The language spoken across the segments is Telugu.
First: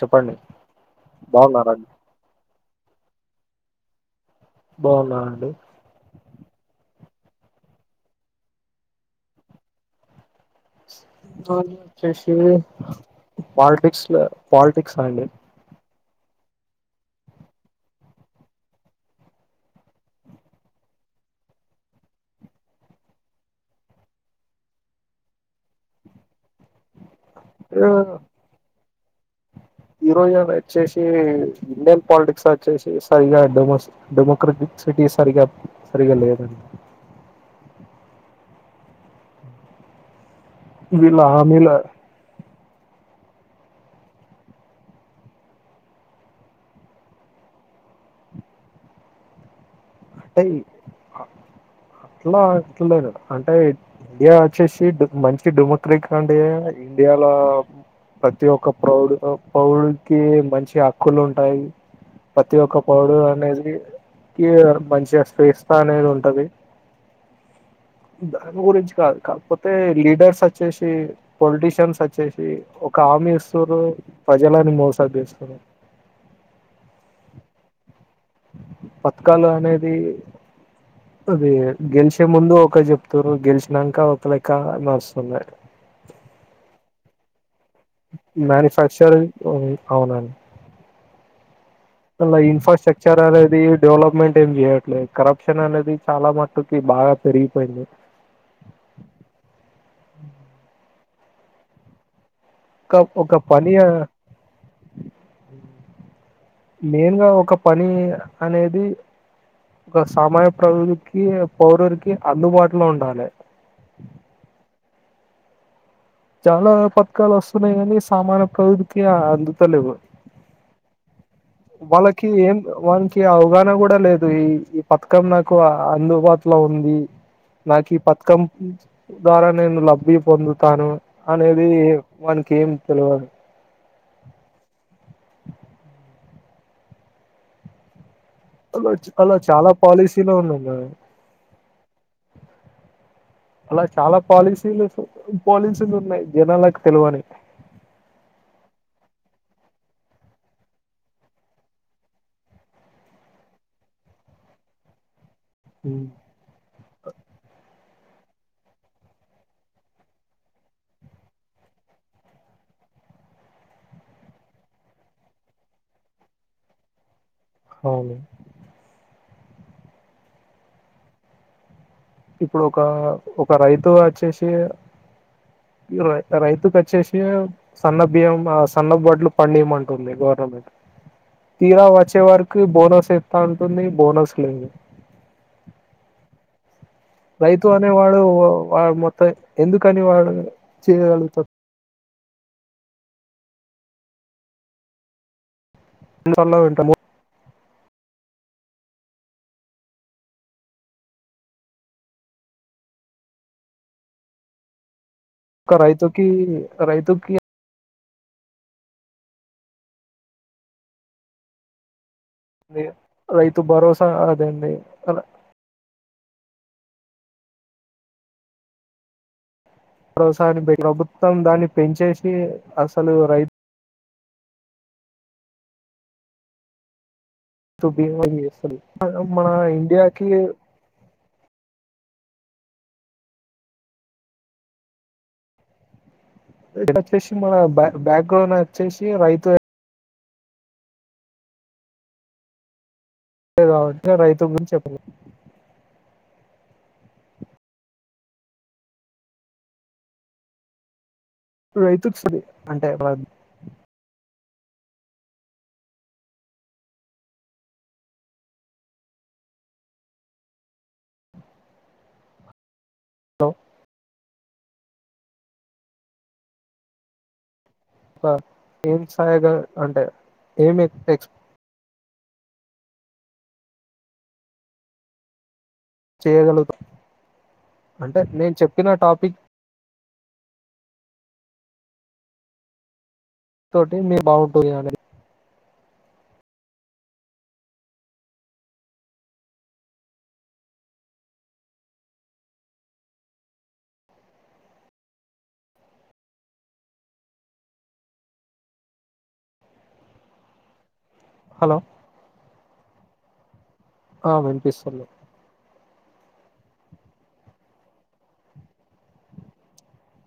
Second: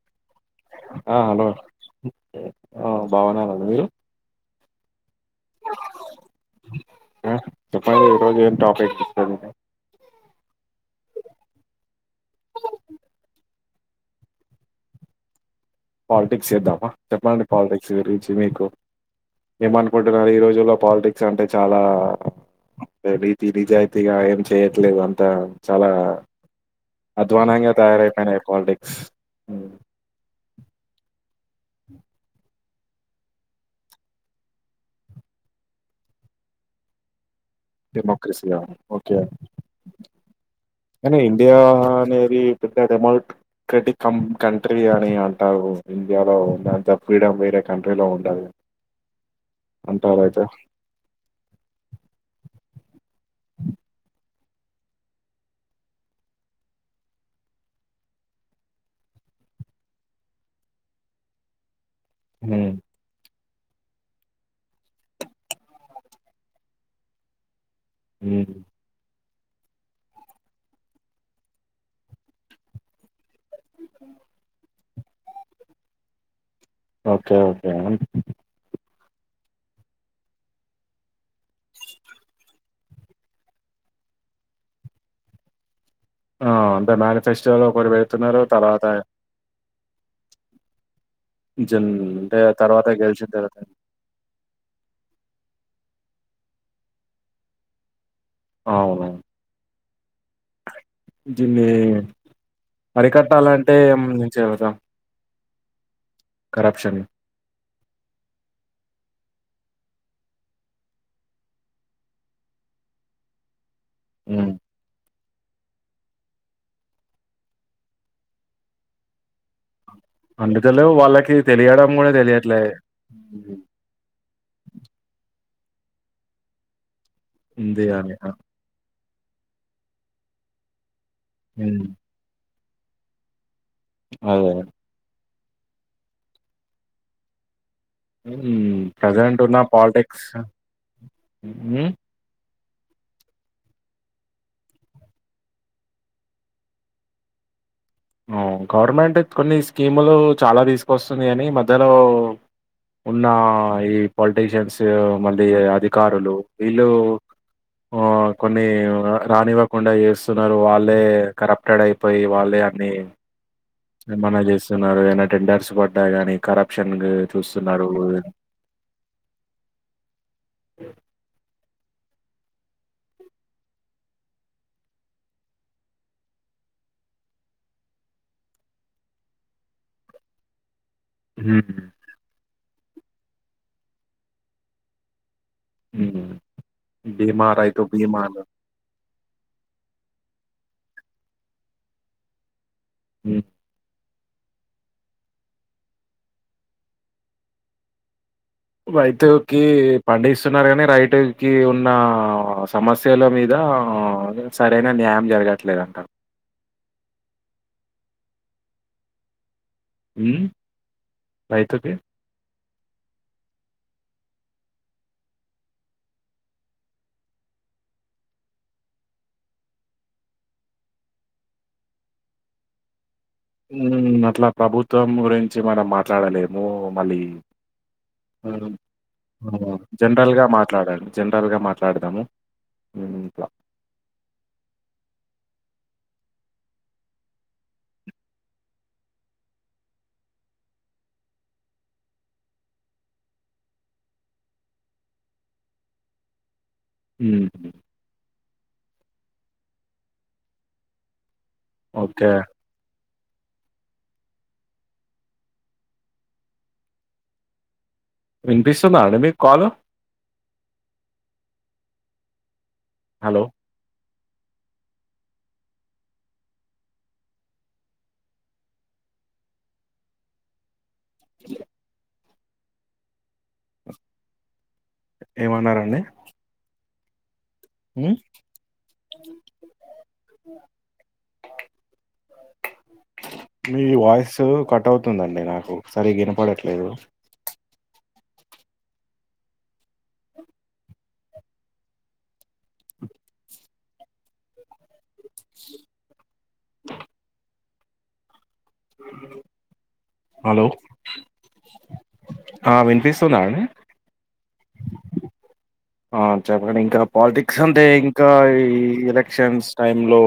చెప్పండి ఆ హలో బాగున్నారా అండి. ఆ బాగునే ఉన్న మీరు బాగున్నా అండి హుమ్ చెప్పండి ఈరోజు ఏం టాపిక్ వచ్చేసి పాలిటిక్స్ లో పాలిటిక్స్ ఆ అండి పాలిటిక్స్ చేద్దామా చెప్పండి పాలిటిక్స్ గురించి మీకు ఏమనుకుంటున్నారు ఈ రోజుల్లో పాలిటిక్స్ అంటే చాలా రీతి నిజాయితీగా ఏం చేయట్లేదు అంతా చాలా అధ్వానంగా ఆ, తయారైపోయినాయి పాలిటిక్స్ ఉమ్ ఈ రోజు వచ్చేసి ఇండియన్ పాలిటిక్స్ వచ్చే సరిగాడెమ డెమోక్రటిక్ సిటీ సరిగా సరిగా లేదండి డెమోక్రసీ యా ఓకే నే వీళ్ళ హామీల ఇండియానేది పెద్ద డెమోక్రటిక్ క కంట్రీ అని అంటారు ఇండియాలోంతా ఫ్రీడమ్ వేరే కంట్రీలో ఉండదు అంటారు అంటే అయితే అట్లా అట్లేదు అంటే ఇండియా వచ్చేసి మంచి డెమోక్రటి కంట్రీ ఇండియాలో ప్రతి ఒక్క ప్రౌడ్ పౌరుడికి మంచి హక్కులు ఉంటాయి. ప్రతి ఉమ్, ఒక్క పౌరుడు అనేది [unintelligible] జైకిస్తాన్ ఏదో ఉంటది ఉమ్. దాని గురించి కాదు కాద్ కపోతే లీడర్స్ వచ్చేసి పొలిటీషియన్స్ వచ్చేసి ఒక ఆర్మీ రు ప్రజలని మోసం చేస్తారు ఏమా పథకాలు అనేది అది గెలిచే ముందు ఒక చెప్తారు గెలిచినాక ఒక లెక్క మారుస్తున్నారు ఆహ్ అంటే మనిఫెస్టో వచ్చారు ఒకరు వెళ్తున్నారు తర్వాత మ్యానుఫ్యాక్చర్ అవునండి జన్ అలా అంటే తర్వాత ఇన్ఫ్రాస్ట్రక్చర్ గెలిచిన తర్వాత అనేది డెవలప్మెంట్స్ ఏం చేయ ఇట్లే కరప్షన్ అనేది చాలా మటుకి బాగా పెరిగిపోయింది. అవును దిన్ని ఒక ఒక పని అరికట్టాలంటే నుంచి చెత్తం మెయిన్ గా ఒకప్ పని అనేది. ఒక సామాన్య [unintelligible] పౌరునీకి అందుబాటులో ఉండాలే. హ్మ్ చాలా పథకాలు వస్తున్నాయి. కానీ సామాన్య పౌరునికి అందుతలేవు. అందుతలేవ్ వాళ్ళకి తెలియడం గూడా వాళ్ళకి ఏం తెలియట్లే. వాళ్కి హ్మ్. అవగాహన కూడా లేదు. ఈ ఈ పతకం నాక్ ఎక్కువ అందుబాటులో ఉంది. ఉంది నాకి అని. ఆ! పత్కం ద్వారాన్ నేను లబ్ధి పొందుతాను. అనేది హ్మ్. వానికి ఏం తెలవదు. ప్చ్ అవును హ్మ్. అలాచ్ అలా ప్రెజెంట్ ఉన్న చాలా పాలసీలు ఉన్నాయి. కదా మ్మ్ అలా చాలా పాలసీలకు, పాలసీలు ఉన్నాయి. జనాలకు తెలువని ఆవ్ గవర్నమెంట్ కొన్ని స్కీములు చాలా తీసుకోస్తుంది. గాని మధ్యలో ఉన్న ఈ పొలిటీషియన్స్. మళ్ళీ అధికారులు వీళ్ళు ఆ కొన్ని ఆ రానివ్వకుండా చేస్తున్నారు. వాళ్ళే కరప్టెడ్ అయిపోయి వాళ్ళే నే ప్చ్ ఏమన్నా చేస్తున్నారు. [unintelligible] టెండర్స్ గొడ్డాయిగాని కరప్షనింగ్ చూస్తున్నారు. అవును ఇప్పుడు ఒక ఒక రైతు వచ్చేసి, ఇరవై ఆ రైతుకి వచ్చేసి, సన్న బియ్యం ఆ సన్నబడ్లు పండియమంటుంది. గవర్నమెంట్ హ్మ్. తీరా వచ్చే వర్క్ తీ బోనస్ వేస్తా అంటుంది. బోనస్ లేదు. హ్మ్ బీమా, రైతు అనే వాడు బీమాలు. వాడ్ మె ఎందుకని వాళ్ళు చేయగలుగుతర్. హ్మ్ ఇంగ అలా ఉంటమో. రైతుకి పండిస్తున్నారు. కాని రైతుకి ఉన్న సమస్యల మీద, అదే సరైన న్యామ్ కా రైతుకి అరైతుక్కి హ్మ్ రైతుకి అదే రైతు భరోసా అదేండి. అలా ప్రౌసారీ బేటి ప్రభుత్వం, దాన్ని పెంచేసి అసలు రైతు హ్మ్ అట్లాక్ ప్రభుత్వం గురించి మనం మాట్లాడలేము. మళ్ళీ బీమా హు చేస్తుంది మన హు ఇండియాకి జనరల్ గా మాట్లాడండి జనరల్ గా మాట్లా కడదామ హమ్ ఇట్లా వచ్చేసి మన బ బ్యాక్ గ్రౌండ్ వచ్చేసి రైతు కాబట్టి రైతు గురించి చెప్పలే హామ్ రైతుకు ఓకే. సామ్ అంటే బ వినిపిస్తుందా అండి మీకు కాలు హలో పా ఏం స్థాయిగా అంటే ఏమి ఎక్స్ ఏమన్నా రా చేయగలుగుత హ్మ్. అంటే నేను చెప్పిన టాపిక్ మీ తోటి మీరు వాయిస్ బాగుంటుంది కట్ అనేది అవుతుందండి నాకు సరిగ్గినపడట్లేదు. హలో హలో ఆ వినపిస్తుందా అండి ఆ వినిపిస్తుంది ఆ చెప్పండి ఇంకా పాలిటిక్స్ అంటే ఇంకా ఈ ఎలక్షన్స్ టై లో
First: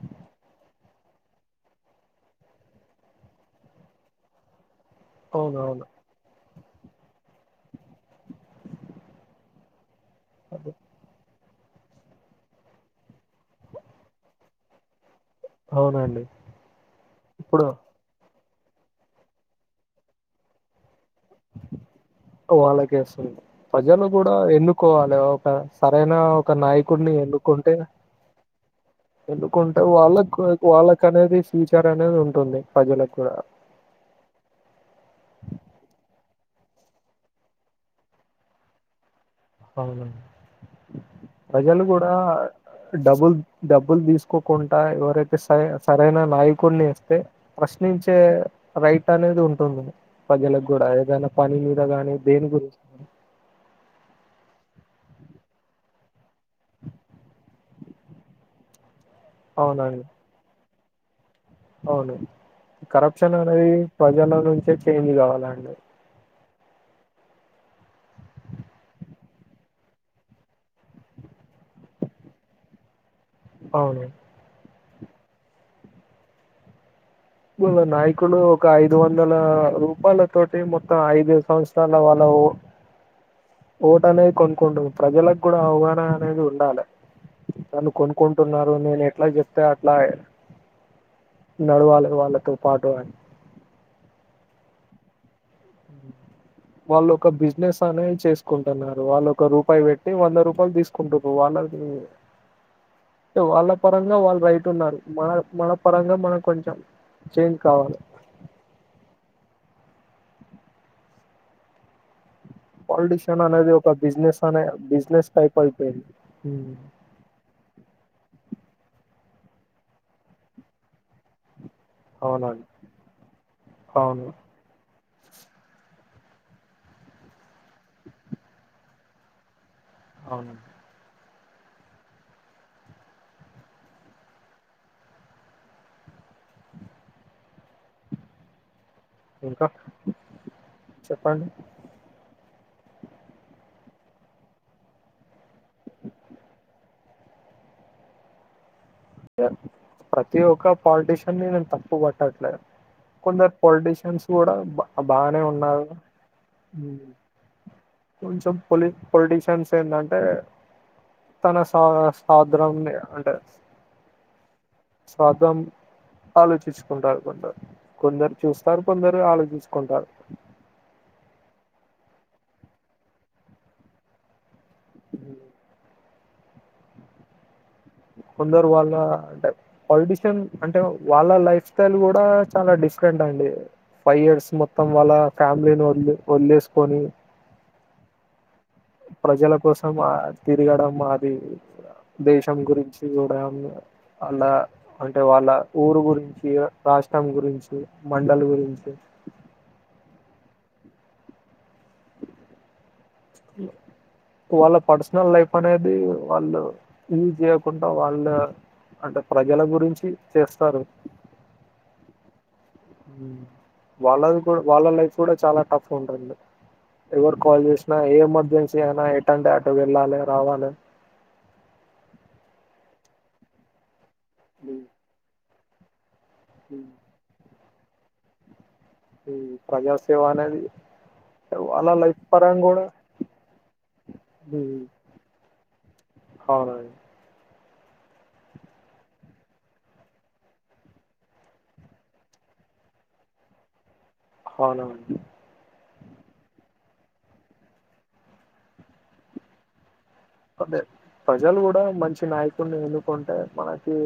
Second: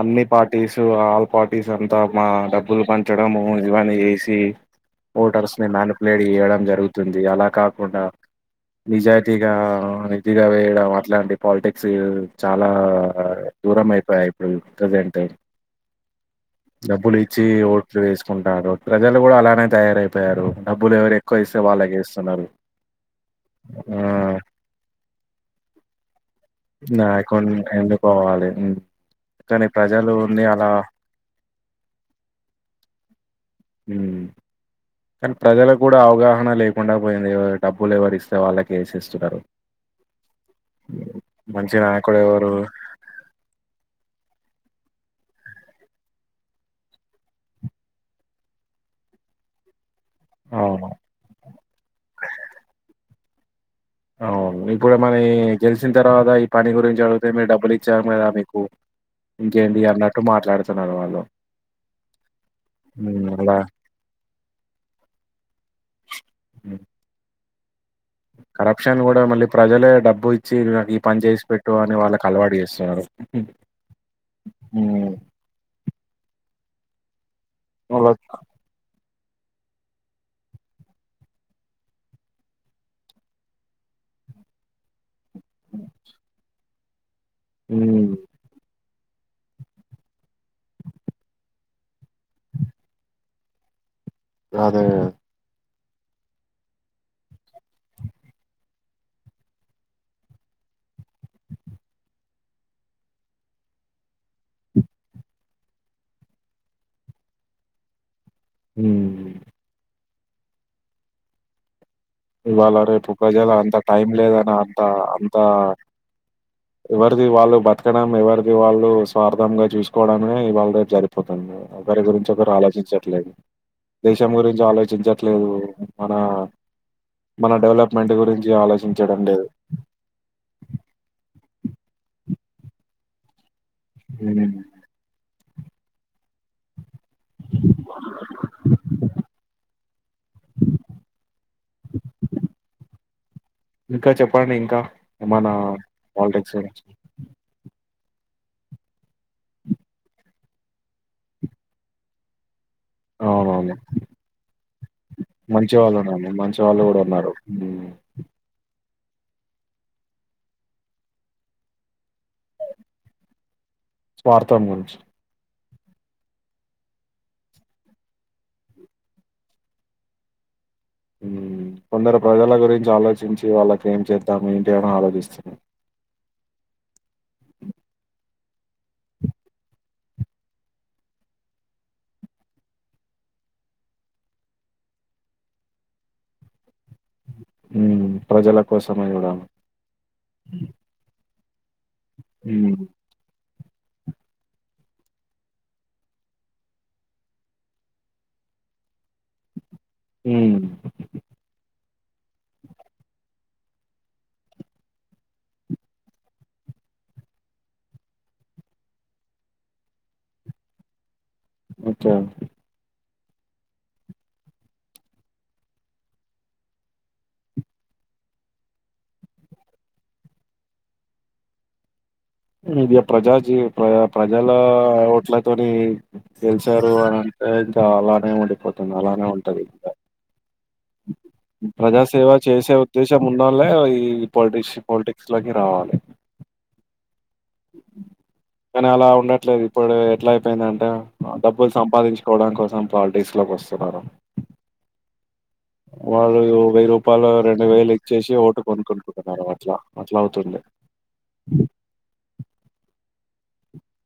అన్ని పార్టీసు ఆల్ పార్టీసు అంతా మా డబ్బులు పంచడము ఇవన్నీ చేసి ఓటర్స్ని అవునవును నన పలేడి ఏళ్ం జరి జరుగుతుంది అలా కాకుండా నిజాయి దిగా ఉంది కొద్దిగా అదే వేయడం అట్లాంటి పాలిటిక్స్ చాలా దూరం అయిపోయాయి ఇప్పుడు ప్రజెంట్ అవునండి డబ్బులు ఇచ్చి ఇప్పుడు ఓ వే ఉంటారు ప్రజలు కూడా అలానే తయారైపోయారు డబ్బులు ఎవర క్కసే వాళ్ళగ చేస్తున్నారు వాళ్ళకే వస్తుంది ప్రజలు కూడా ఎన్నుకోవాలి ఒక సరైన ఒక ఆ నాయకుడిని కొన్ని ఎన్నుకుంటే ఎన్నుకోవాలి ఉమ్. కానీ ఎన్నుకుంటే వాళ్ళకు ప్రజలుని అలా వాళ్ళక అనేది ఫ్యూచర్ అనేది ఉంటుంది ప్రజలకు కూడా ఉమ్. కానీ ప్రజలకు కూడా అవగాహన లేకుండా పోయింది డబ్బులు ఎవరి ఇస్తే వాళ్ళకి వేస ఇస్తున్నారు అవున మంచి ప్రజలు కూడా నాయకుడు ఎవరు డబ్బుల్ డబ్బులు తీసుకో కుంటా ఎవరైతే సర సరైన నాయకుడిని ఇస్తే ప్రశ్నించే రైట్ అనేది ఉంటుంది ప్రజలకు అవును కూడా ఏదైనా పని మీద గాని దేని గురిం అవును ఇప్పుడు మన గెలిచిన తర్వాత ఈ పని గురించి అడిగితే మీరు డబ్బులు ఇచ్చాం కదా మీకు ఇంకేంటి అవునండి అన్నట్టు మాట్లాడుత్ వాళ్ళలో అవును కరప్షన్ అనేది ప్రజల నుంచే చేంజ్ కావాలండి. హ్మ్ కరప్షన్ కూడా మళ్ళీ ప్రజలే డబ్బు ఇచ్చి ఈ పని చేసి పెట్టు అని వాళ్ళకి అలవాటు చేస్తున్నారు. అవును ఉమ్ నాయకులు ఒక ఐదు వం ందల రూపాయల తోటి మొత్తం ఐదు సంవత్సరాల వాళ్ళ ఓ ఓటనేది కొనుక్కుంటుర్రు ప్రజలక్ కూడా అవగాన అనేది ఉండాలె. నన్ను హ్మ్ కొనుక్కుంటున్నారు నేను ఎట్ల జెప్త అట్లా నడవాలె వాళ్ళతో పాటువాను అదే వాళ్ళు ఒక బిజినెస్ అనేది చేసుకుంటున్నారు. వాళ్ళు ఒక రూపాయి పెట్టి వంద రూపాయలు తీసుకుంటుర్రు వాళ్ళకి వాళ్ళ పరంగా వాళ్ళు రైట్ ఉన్నారు. మన మన పరంగా మనకు కొంచెం చేంజ్ కావాలి. హ్మ్ ఇవాళ రేపు పాలిటీషియన్ ప్రజలు అనేది అంత ఒక టైం బిజినెస్ లేదని అనే అంత బిజినెస్ అంత టైప్ అయిపోయింది ఎవరిది వాళ్ళు బతకడం ఎవరి ది వాళ్ళు స్వార్థంగా చూసుకోవడామ ఇ వాళ్ళ రే జరిపోతాంది. ఒకరి గురించి ఒకరు అవునండి ఆలోచించట్లేదు అవును దేశం గురించి ఆలోచించట్ ట్లేదు మన మన డెవలప్మెంట్ గురించి ఆలోచించడం లేదు. అవును హ్మ్ ఇంకా చెప్పండి ఇంకా చెప్పండి ఇంకా ఏమన్నా పాలిటిక్స్ గురించి ప్రతి ఒక్క పాలిటీషియన్ని ని నేను తప్పు పట్టట్లేద్ కొందరు అవునవును పొలిటీషియన్స్ కూడా బా బానే మంచి ఉన్నారు గా. వాళ్ళునండి మంచి వాళ్ళు కూడా ఉన్నారు ఉమ్. కొంచెం పొలి పొలిటీషియన్స్ ఏంటంటే తన సా సాద్రంని అంటే స్వార్థం గురించి స్ సార్థం ఆలోచించుకుంటారు కొందరు కొందరు చూస్తారు కొందరు ఆలోచించుకుంటారు హ్మ్ కొందరు ప్రజల గురించి ఆలోచించి వాళ్ళకి ఏం చేద్దాం ఏంటి అని ఆలోచిస్తున్నా కొందరు వాళ్ళ అంటే పాలిటీషియన్ అంటే వాళ్ళ లైఫ్ స్టైల్ కూడా చాలా డిఫరెంట్ అండి ఫైవ్ ఇయర్స్ మొత్తం వాళ్ళ ఫ్యామిలీని వదిలి వదిలేసుకొని హ్మ్ ప్రజల కోసమే చూడాలి ప్రజల కోసం ఆ తిరగడం అది దేశం గురించి కూడా అన్ అలా అంటే వాళ్ళ ఊరు గురించి రాష్ట్రం గురించి మండల్ గురించి ఊ వాళ్ళ పర్సనల్ లైఫ్ అనేది వాళ్ళు లీడ్ చేయకుండా వాళ్ళు అంటే ప్రజల గురించి చేస్తారు. అచ్చా హు వాళ్ళది కూడా వాళ్ళ లైఫ్ కూడా చాలా టఫ్ ఉంటదండి. ఎవరు కాల్ చేసినా ఏ ఎమర్జెన్సీ అయినా ఎటంటే అటు వెళ్ళాలి రావాలి ఇదే ప్రజాజీ ప్రయా ప్రజల ఓట్ల కోని గేల్సారు అంతే చాలా టైం ఉండిపోతాది. ఈ ప్రజా సేవా అనేది వాళ్ళ లైఫ్ ప్రజాసేవ పరంగా చేసే కూడా ఉద్దేశం ఉన్నళ్ళే ఈ పాలిటిస్ పాలిటిక్స్ లోకి రావాలి. అవునండి కానీ అలా ఉండట్లేదు ఇప్పుడు ఎట్లా అయిపోయిందంటే డబ్బులు సంపాదించుకోవడం కోసం పాలిటిక్స్ లోకి వస్తున్నారు. అవునవును. వాళ్ళు వెయ్యి రూపాయలు రెండు వేలు ఇచ్చేసి ఓటు కొనుక్కుకుంటున్నారు అట్లా అట్లా అవుతుంది అదే ప్రజలు కూడా మంచి నాయకుడిని ఎన్నుకుంటే మనకి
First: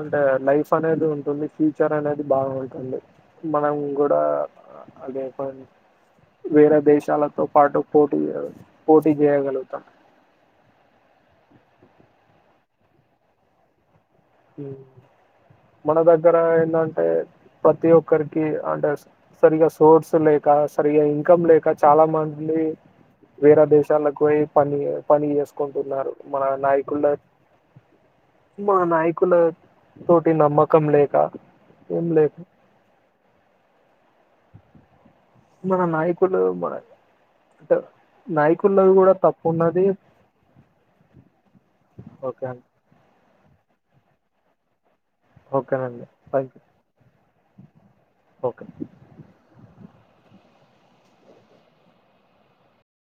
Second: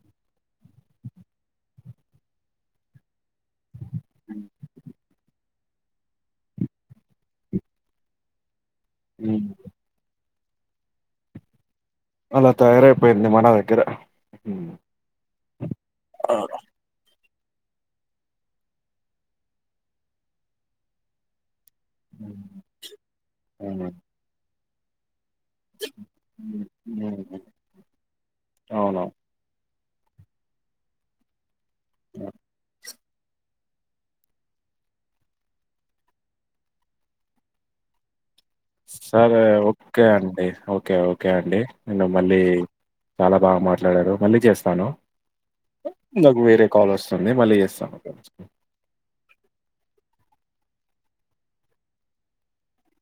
అంటే లైఫ్ అనేది ఉంటుంది ఫ్యూచర్ అనేది బాగుంటుంది మనం కూడా అదే వేరే దేశాలతో పాటు ఫోటీ పోటి చేయ ఉమ్. గలుగుత అలా తయారైపోయింది మన దగ్గర ఊ ఉమ్. మన దగ్గర ఏంటంటే ప్రతి ఒక్కరికి అంటే సరిగా సోర్స్ లేక సరిగా ఇన్కమ్ లేక చాలా మంది ఉమ్. వేరే దేశాలకు పోయి పనీ పని చేసుకుంటున్నారు మన నాయకుల ఉమ్. మా అవును నాయకు తోటీ నమ్మకం లేక ఏం లేక మన నాయకుల బాయ్ అట సరే ఓకే అండి ఓకే ఓకే అండి నేను మళ్ళీ ఓకే అం చాలా బాగా మాట్లాడారు మళ్ళీ చేస్తాను. ఓకేనండి నాకు థ్యాంక్ యూ వేరే కాల్ వస్తుంది మళ్ళీ చేస్తాను. ఓకే